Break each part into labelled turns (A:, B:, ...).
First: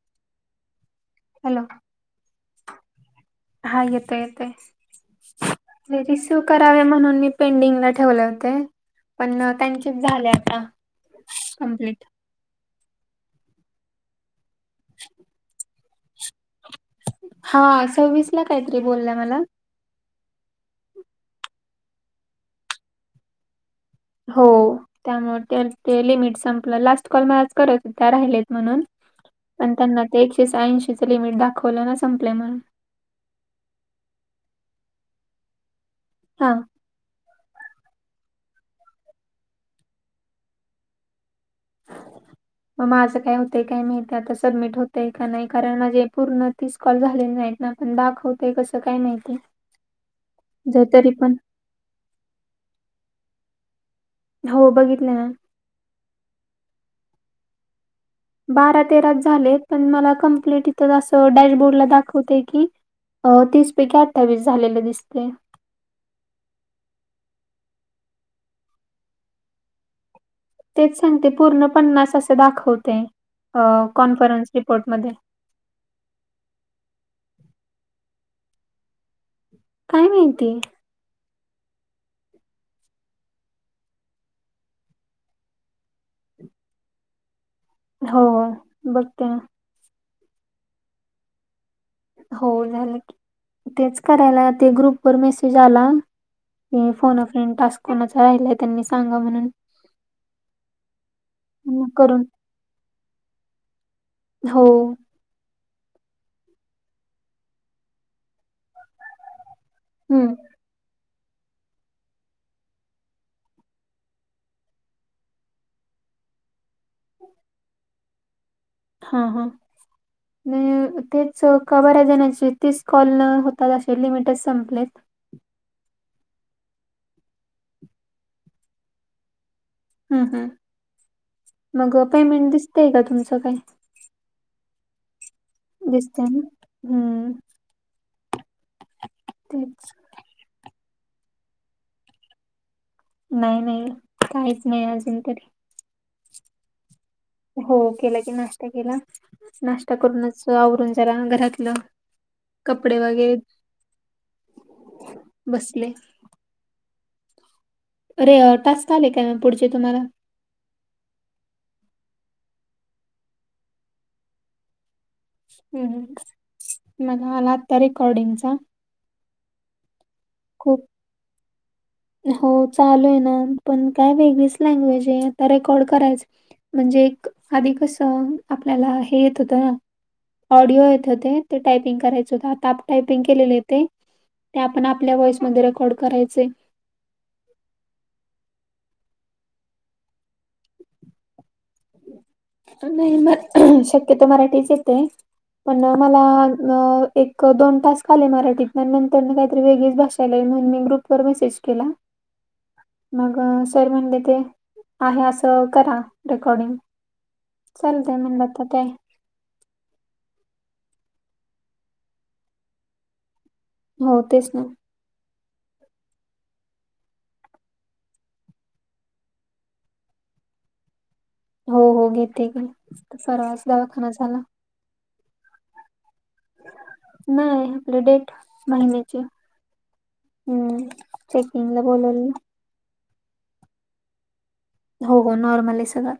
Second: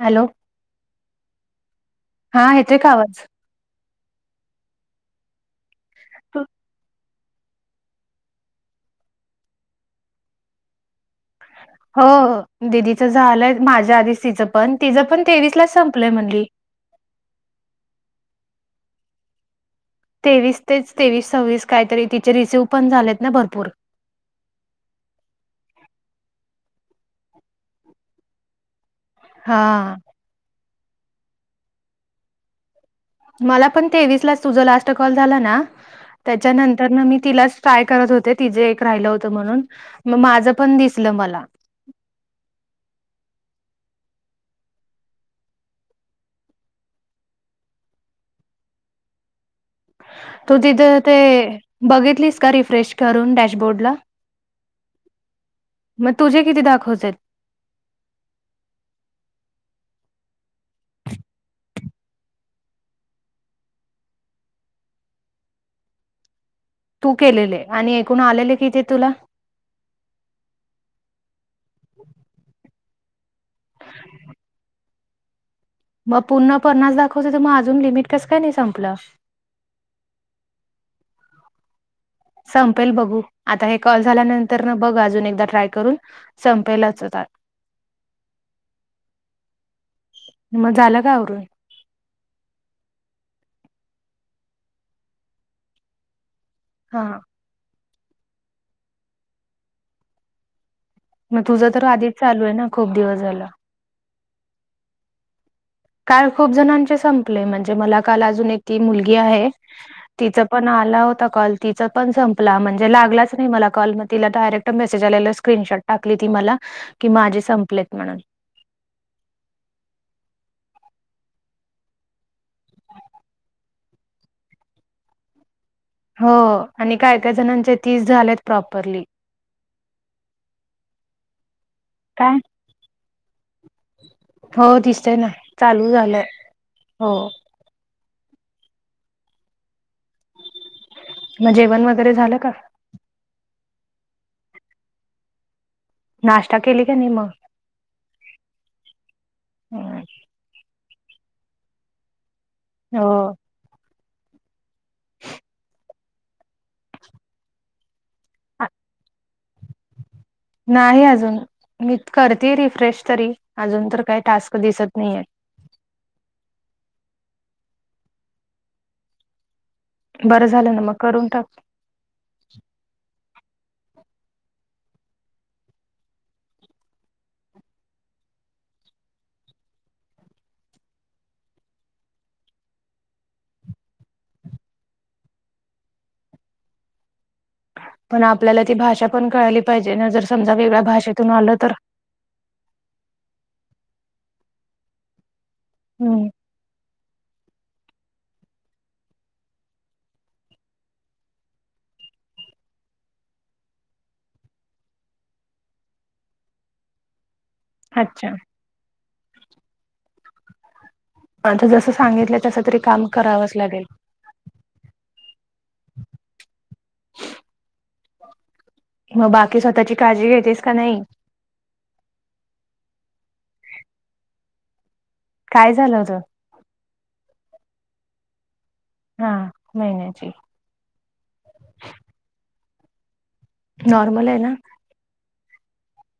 A: Hello,
B: hello
A: हां येतंय का आवाज?
B: हा येतय येतय रिसिव
A: हो
B: करावे म्हनून मी पेंडिंगला ठेवले होते पण त्यांचीच झाले आता. कंप्लीट
A: हो हो. दिदीचं झालंय माझ्या आधीच तिचं पण तिचं पण तेवीस लाच संपलंय म्हणली.
B: हा सव्वीस ला कायतरी बोलल्या मला.
A: तेवीस तेच तेवीस सव्वीस काय तरी तिचे रिसीव्ह पण झालेत ना भरपूर.
B: हो त्यामुळं ते ते लिमिट संपलं लास्ट कॉल मा करत त्या राहिलेत म्हणून. पण
A: हा
B: त्यांना ते एकशे सऐंशीच लिमिट दाखवलं ना संपले म्हणून.
A: माला पण तेवीस लाच तुझ लास्ट कॉल झाला ना
B: हा
A: त्याच्यानंतर न मी तिलास ट्राय करत होते. तिझं एक राहिलं होत म्हणून म माझं पण दिसलं मला.
B: म माझं काय होतंय काय माहिती आता सबमिट होतय का नाई कारण माझे पूर्ण तीस कॉल झालेली नाहीत ना पण दाखवते कसं काय माहिती.
A: तू
B: जर
A: तिथं
B: तरी
A: ते
B: पण
A: बघितलीस का रिफ्रेश करून डॅशबोर्डला?
B: हो बघितले.
A: म तुझे किती दाखवतायत?
B: बारा तेराच झाले पण मला कंप्लीट इथं आसं डॅशबोर्डला दाखवतंय की अ तीसपैकी अठ्ठावीस झालेले दिसते.
A: तू केलेले आणि एकून आलेले किती तुला?
B: तेच सांगते पूर्ण पन्नास असं दाखवते कॉन्फरन्स रिपोर्टमध्येध्ये.
A: मग पुर्ण पन्नास दाखवच तर मग अजून लिमिट कसं काय नाही संपलं?
B: काय माहिती.
A: संपेल बघू आता हे कॉल झाल्यानंतर बघ अजून एकदा ट्राय करून. संपेलाच आता.
B: हो बघते ना.
A: मग झालं का आववरून?
B: हो झालं की तेच करायला ते ग्रुप वर मेसेज आला हे
A: हा
B: फोन फेन टास् कोणाचा राहिलाय त्यांनी सांगा म्हणून,
A: मग तुझं तर आधीच चालू आहे ना खूप दिवस झाला.
B: हो
A: काल खूप जणांचे संपले म्हणजे मला काल अजून एक ती मुलगी आहे.
B: हम्म
A: तिच पण आला होता कॉल. तिचा पण संपला म्हणजे लागलाच नाही मला कॉल मग तिला डायरेक्ट मेसेज आलेला स्क्रीनशॉट टाकली ती मला, कि माझे संपलेत म्हणून.
B: हा हा न तेच बऱ्याच जण्याचे तीस कॉल न होताते लिमिटच संपलेत.
A: हो आणि काय काय जणांचे तीस झाल्यात प्रॉपरली.
B: हम् हम् मग
A: काय
B: पेमेंट दिसतय का तुमचं काय?
A: हो दिसतय ना चालू
B: दिसतय
A: झालंय
B: ना
A: हो.
B: हम्म तेच
A: मग जेवण वगैरे झालं का?
B: नाही नाही काहीच नाही अजून तरी.
A: नाश्ता केली का नाही मग.
B: हो केला की नाश्ता केला नाश्ता
A: हम्म.
B: करूनच आवरून झाला घरातलं, कपडे
A: हो
B: वगैरे, बसले. अरे
A: आ-
B: टास्क स आले काय पुढचे तुम्हाला.
A: नाही अजून मी करते रिफ्रेश तरी अजून तर काही टास्क दिसत नाहीे.
B: हम् मला आला आता रेकॉर्डिंगचा.
A: बरं झालं ना
B: खूप
A: मग करून टाक.
B: हो चालू आहे ना पण काय वेगळीच लँग्वेज आहे आता रेकॉर्ड करायच. म्हणजे एक अध कसं आपल्याला हे येत होतं ना. ऑडिओ येत होते ते टायपिंग करायचं होत आता आप टायपिंग केलेले ते. ते आपण आपल्या वॉइसमध्ये रेकॉर्ड करायचंय.
A: पण आपल्याला ती भाषा पण कळाली पाहिजे ना जर समजा वेगळ्या भाषेतून आलं तर?
B: नाही [unintelligible] म शक्यतो मराठीच येते पण मला
A: हम्म
B: अ- एक दोन तास आले मराठीत आणि नंतर न काहीतरी वेगळीच भाषा यायलाई म्हणून मी ग्रुप वर मेसेज केला. मग सर म्हणले ते आहे असं करा रेकॉर्डिंग. चालतय
A: अच्छा
B: म्हणटात ते-
A: आता जसं सांगितलं तस तरी काम करावंच लागेल.
B: हो तेच ना.
A: मग बाकी स्वतःची काळजी घेतेस का नाही.
B: हो हो घेते ग [unintelligible] दवाखाना झाला.
A: काय झालं होतं?
B: नाय आपले डेट महिन्याचे
A: हा महिन्याची
B: हम्म. चेकिंगला बोलावलं.
A: नॉर्मल आहे ना.
B: हो ग नॉर्मल आहे सगळं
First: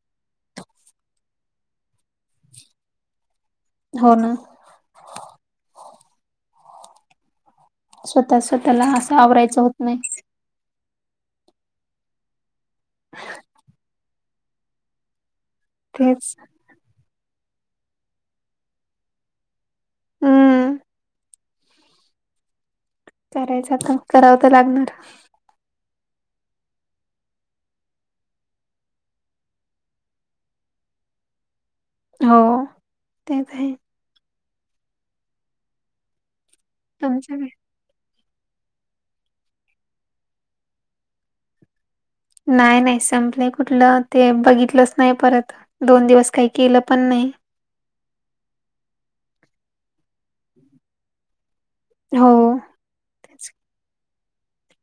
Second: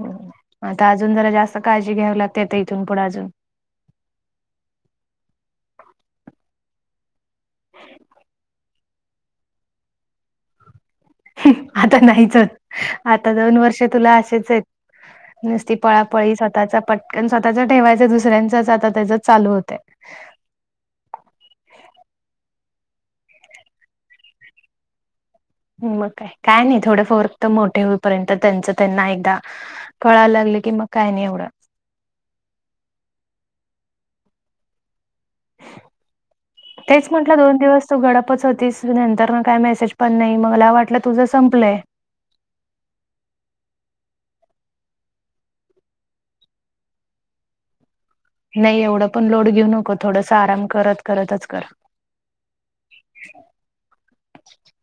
A: हम्म आता अजून जरा जास्त काळजी घ्यावी लागते आता इथून पुढे अजून
B: हो ना. स्वतःच स्वतःला असं आवरायचं होत नाही.
A: आता नाहीच आता दोन वर्षे तुला असेच आहेत नूसती
B: तेच
A: पळापळी स्वतःचा पटकन स्वतःचा ठेवायचं दुसऱ्यांच आता त्याच्याच चालू होतंय.
B: हम्म. करायचं आता करावं तर लागणारं.
A: मग काय काय नाय थोडं फोर तर मोठे होईपर्यंत त्यांच त्यांना एकदा कळायला लागले की मग काय नाही एवढं.
B: हो त्यात आहे.
A: तेच म्हंटलं
B: तुमचं काय
A: दोन दिवस तू गडपच होतीस नंतर ना काय मेसेज पण नाही मग मला वाटलं तुझं संपलंय.
B: नाही नाही संपलंय कुठलं ते बघितलंच नाही परत दोन दिवस काही केलं पण नाही.
A: नाही एवढं पण लोड घेऊ नको थोडसं आराम करत करतच कर.
B: हो.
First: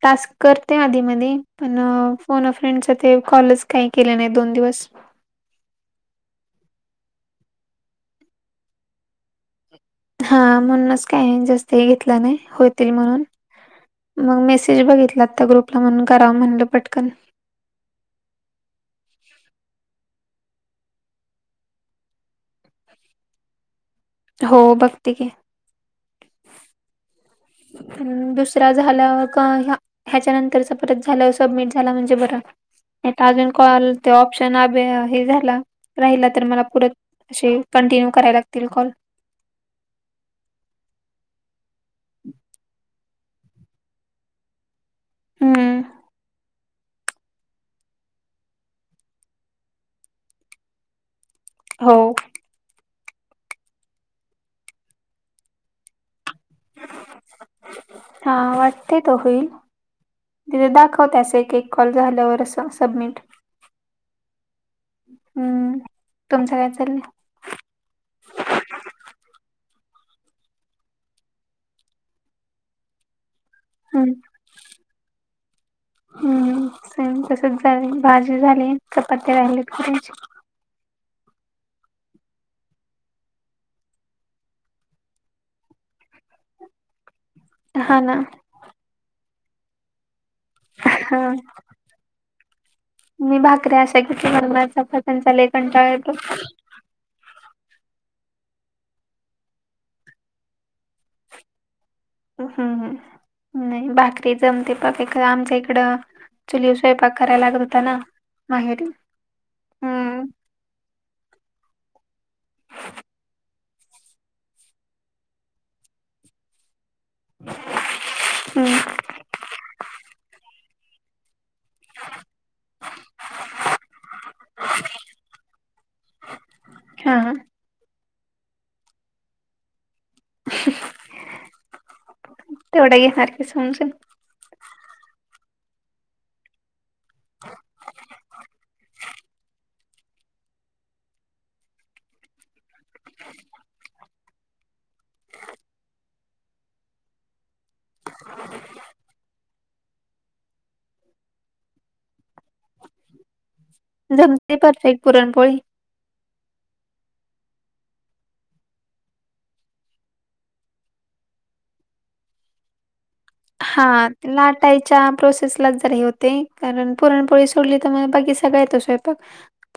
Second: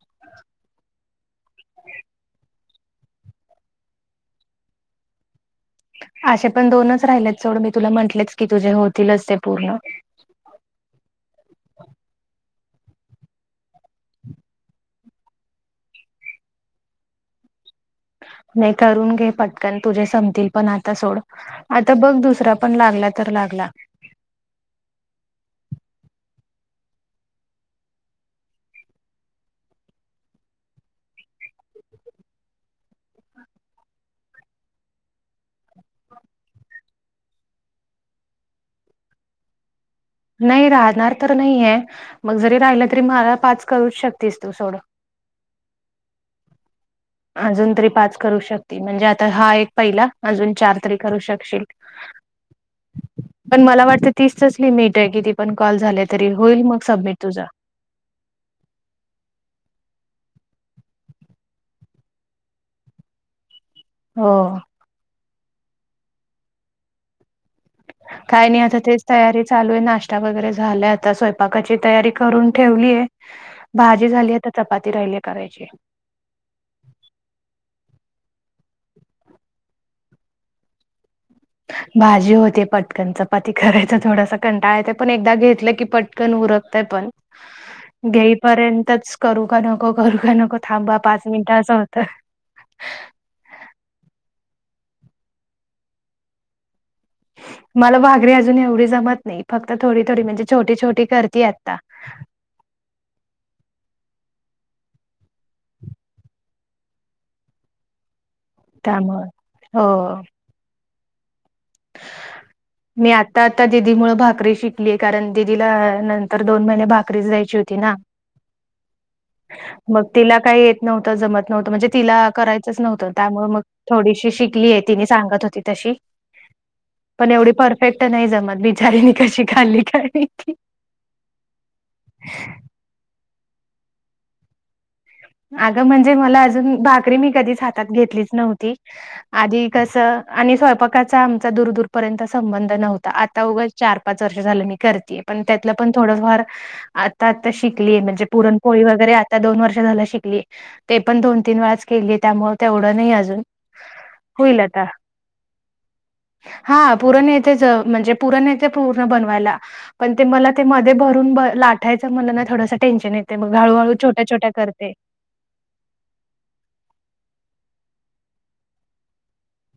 B: टास्क करते आधी मधी पण अह फोन फ्रेंडस ते कॉलच काही केले नाही दोन दिवस
A: अशे पण दोनच राहिलेत सोड मी तुला म्हंटलेच की तुझे होतीलच ते पूर्ण.
B: हा म्हणूनच काही जास्त हे घेतलं नाय होतील म्हणून. मग मेसेज बघितला आता ग्रुपला म्हणून करावं म्हटलं पटकन.
A: नाही करून घे पटकन तुझे संपतील पण आता सोड. आता बघ दुसरा पण लागला तर लागला.
B: हो बघते की. हम्म दुसरा झाला का ह्या ह्याच्यानंतरच परत झालं सबमिट झाला म्हणजे बरं नाही तर अजून कॉल ते ऑप्शन आबे हे झाला राहिला तर मला पुरत अशे कंटिन्यू करायला लागतील कॉल.
A: नाही राहणार तर नाहीये मग जरी राहिलं तरी मला पाच करूच शकतेस तू सोडं.
B: हम्म.
A: अजून तरी पाच करू शकती म्हणजे आता हा एक पहिला अजून चार तरी करू शकशील.
B: हो.
A: पण मला वाटतं तीसचाच लिमिट आहे किती पण कॉल झाले तरी होईल मग सबमिट तुझा.
B: हा वाटतय तो होईल. तिथे दाखवते असं एक एक कॉल झाल्यावर असं सबमिट.
A: हो.
B: हम्म, तुमचं काय चाल्लयं?
A: काय नाही आता तेच तयारी चालू आहे नाश्ता वगैरे झालाय आता स्वयंपाकाची तयारी करून ठेवलीय. भाजी
B: हम्म
A: झाली आहे आता चपाती राहिली करायची.
B: हम्म सेम तसच झालं भाजी झाली चपात्या राहिली करायची.
A: भाजी होते पटकन चपाती करायचा थोडासा कंटाळा येतो पण एकदा घेतलं की पट कन उरकतय पण
B: हा ना
A: घेईपर्यंतच करू का नको करू का नको थांबा
B: हा
A: पाच मिनिट असं हो तं
B: मी भाकऱ्या अशा किती खरं चपात्यांचा लय कंटाळा येतो.
A: मला भाकरी अजून एवढी जमत नाही फक्त थोडी-थोडी म्हणजे छोटी-छोटी करतेय आत्ता.
B: हम्म हम्म, नाही भाकरी जमते पकेक आमच्या इकडं- चुलीवर स्वयपाक करायला लागत होता ना मा हे.
A: त्यामुळं हो. मी आता आता दिदी मुळं भाकरी शिकली कारण दिदीला नंतर दोन महिने भाक रीच द्यायची होती ना.
B: हम्म
A: मग तिला काय येत नव्हतं जमत नव्हतं म्हणजे तिला करायचंच नव्हतं त्यामुळे मग थोडीशी शिकलेय तिने सांगत होती तशी. पण
B: हा
A: एवढी परफेक्ट नाही जमत, बिचारीनी कशी खाल्ली काय
B: [inaudible]
A: ह
B: तेवढं घेणार की समजुन.
A: अगं म्हणजे मला अजून भाकरी मी कधीच हातात घेतलीच नव्हती.
B: [inaudible]
A: आधी कसं आणि स्वयंपाकाचा आमचा दूरदूरपर्यंत संबंध नव्हता आता उगंच चार पाच वर्ष झालं मी करतेय पण त्यातलं पण थोडंफार आता आता शिकलीय, म्हणजे पुरणपोळी वगैरे आता दोन वर्ष झालं शिक लेय ते पण दोन तीन वेळाच केलीय त्यामुळं तेवढं नाही अजून
B: जमते
A: होईल आता
B: परफेक्ट पुरणपोळी?
A: हा पूरण येतेच म्हणजे पूरण येते पूर्ण बनवायला. पण ते मला ते मध्ये भरून लाठायचं म्हणलं ना थोडं टेन्शन येत
B: हा लाटायच्या प्रोसेस लाच जरा हे होतंय कारण पुरणपोळी सोडली तर म बाकी सगळा येतो स्वयपाक.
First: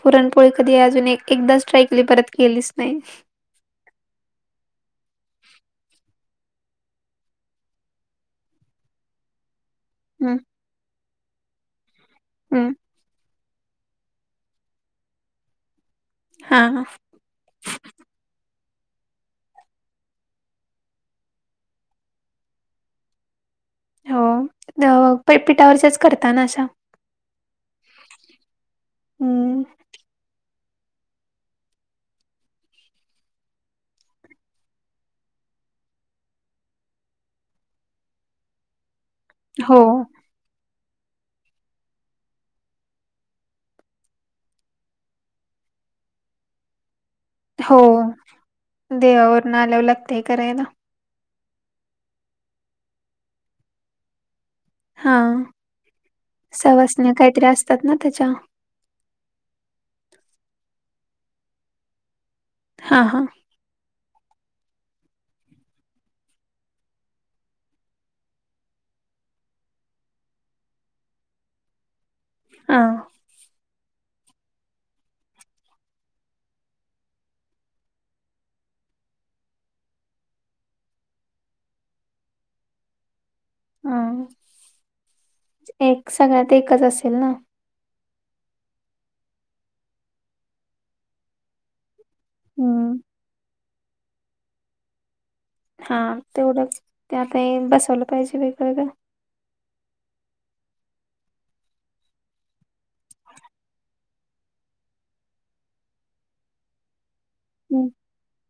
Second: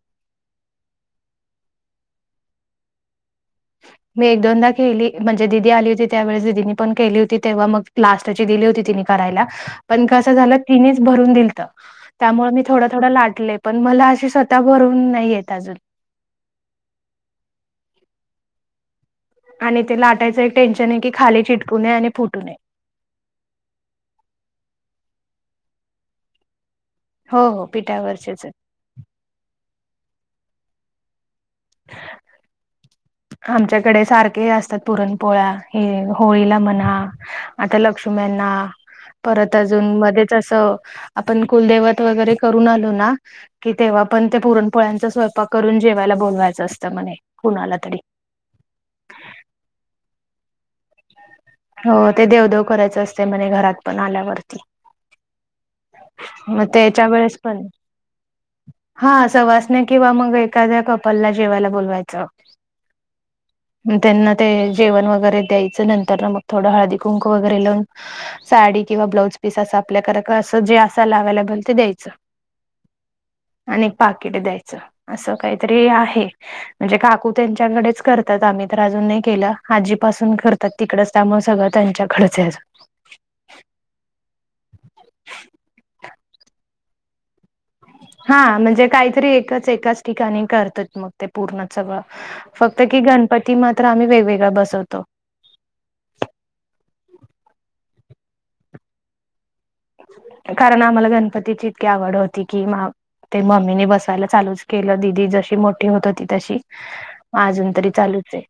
B: पुरणपोळी कधी अजून एक एकदाच ट्राय केली परत केलीच नाही.
A: मी एक दोनदा केली म्हणजे दिदी आली होती त्यावेळेस दिदीनी पण केली होती तेव्हा मग लास्टची दिली होती तिने करायला पण कसं
B: हम्म
A: झालं तिनेच भरून दिलंत त्यामुळे मी
B: हम्म
A: थोड थोडं लाटले पण मला अशी स्वतः भरुन नाही येत अजून.
B: हा हा.
A: आणि ते लाटायचं एक टेन्शन आहे की खाली चिटकू नये आणि फुटू नये.
B: हो पिठावरच्याच करता ना अशा?
A: हो हो पिठावरचेच आहेत.
B: हम्म
A: आमच्याकडे सारखे असतात पुरणपोळ्या हे होळीला म्हणा आता लक्ष्मींना परत
B: हो
A: अजून मध्ये तसं आपण कुलदैवत वगैरे करून आलो ना कि तेव्हा पण ते पुरणपोळ्यांचा स्वयंपाक करून जेवायला बोलवायचं असतं म्हणे. कुणाला
B: हो
A: तरी
B: देवावरनं आल्यावर लागतय करायला.
A: हो ते देवदेव करायचं असते म्हणे घरात पण आल्यावरती.
B: हा...
A: मग त्याच्या
B: सवासण्या
A: वेळेस
B: काहीतरी
A: पण
B: असतात ना त्याच्या
A: हा सवासण्या किंवा मग एखाद्या कपलला जेवायला बोलवायचं.
B: हा.. हा
A: मग त्यांना ते जेवण वगैरे द्यायचं नंतर ना मग थोडं हळदी कुंक वगैरे लावून साडी किंवा ब्लाउज पीस असं आपल्या कर कस जे असाल अवेलेबल ते द्यायचं,
B: हा
A: आणि पाकिट द्यायचं. असं काहीतरी आहे. म्हणजे काकू त्यांच्याकडेच करतात आम्ही तर अजून नाही केलं आजीपासून कर त तिकडच त्यामुळं सगळं त्यांच्याकडचं आहे अजुन.
B: हा एक सगळ्यात एकच असेल ना.
A: हा म्हणजे काहीतरी एकच एकाच ठिकाणी करतय मग ते पूर्ण सगळं फक्त
B: हम्म
A: कि गणपती मात्र आम्ही वेगवेगळा बसवतो.
B: हा तेवढं, त्यातही बसवलं पाहिजे वेगं
A: कारण आम्हाला गणपतीची इतकी आवड होती कि मा ते मम्मीने बसवायला चालूच केलं दिदी जशी मोठी होत होती तशी अजून
B: हम्म
A: तरी चालूच आहे.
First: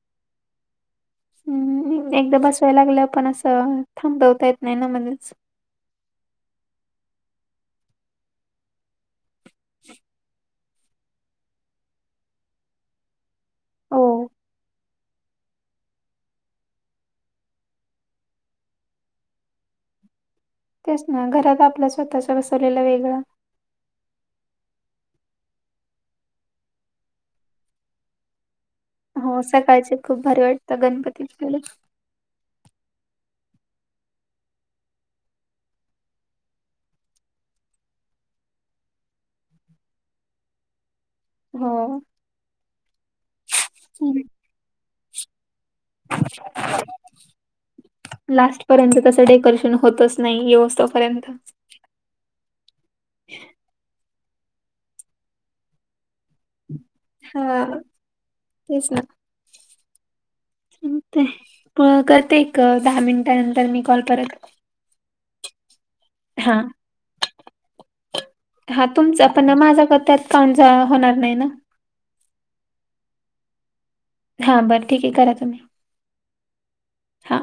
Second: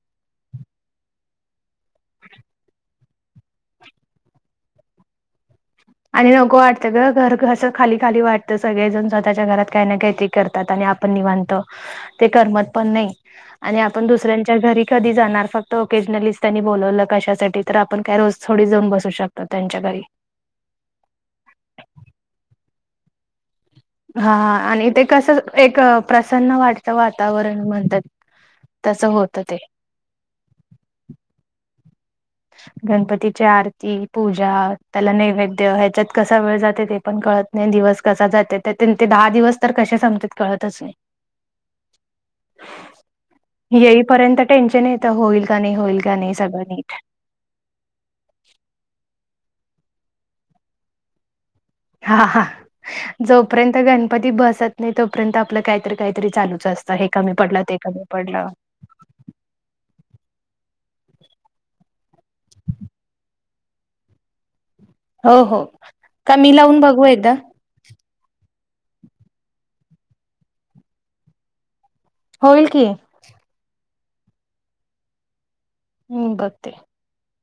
B: हम्म.. एकदा बसावाय लागलं पण असं.. थांबवता येत नाही ना म्हणच.
A: आणि नको वाटतं ग घर अससं खाली खाली वाटतं सगळेजण स्वतःच्या घरात काय ना काय ते करत त्यात आणि आप निवांत ते करमतपण नाही आणि
B: हो
A: आपण दुसऱ्यांच्या घरी कधी जाणार फक्त ओकेजनली त्यांनी बोलावलं कशासाठी तर आपण काय रोज थोडी जाऊन बसू शकतो त्यांच्या घरी
B: तेच ना घरात आपला स्वतःच्या बसवलेल वेगळ
A: हा.. अ आणि ते कसं एक प्रसन्न वाटचं वातावरण म्हणतात. तसं
B: हो
A: होतं ते
B: सकाळचे खूप भारी वाटतं गणपतीपमुळे
A: गणपतीची आरती पूजा त्याला नैवेद्य ह्याच्यात कसा वेळ जाते ते पण कळत नाही दिवस कसा जाते तर ते दहा दिवस तर कशे समतेत कळतच नाही.
B: हो..
A: येईपर्यंत टेन्शन येत होईल का नाही होईल का नाही सगळं नीट
B: लास्ट पर्यंत तसं डेकोरेशन होतच नाही व्यवस्थोपर्यंत
A: हा हा जोपर्यंत गणपती बसत नाही तोपर्यंत आपलं काहीतरी काहीतरी चालू जास्त हे कमी पडलं
B: हा
A: ते कमी पडलं
B: तेच ना.. ते प करते एक दहा मिनिटानंतर मी कॉल परत
A: हो.. हो. का मी
B: हा
A: लावून बघू एकदा.
B: हा तुमचा पण माझा त्यात काउंट.. होणार नाही ना
A: होईल की
B: हा बरं ठीक आहे करा तुम्ही
A: हम्म.. बघते.
B: हा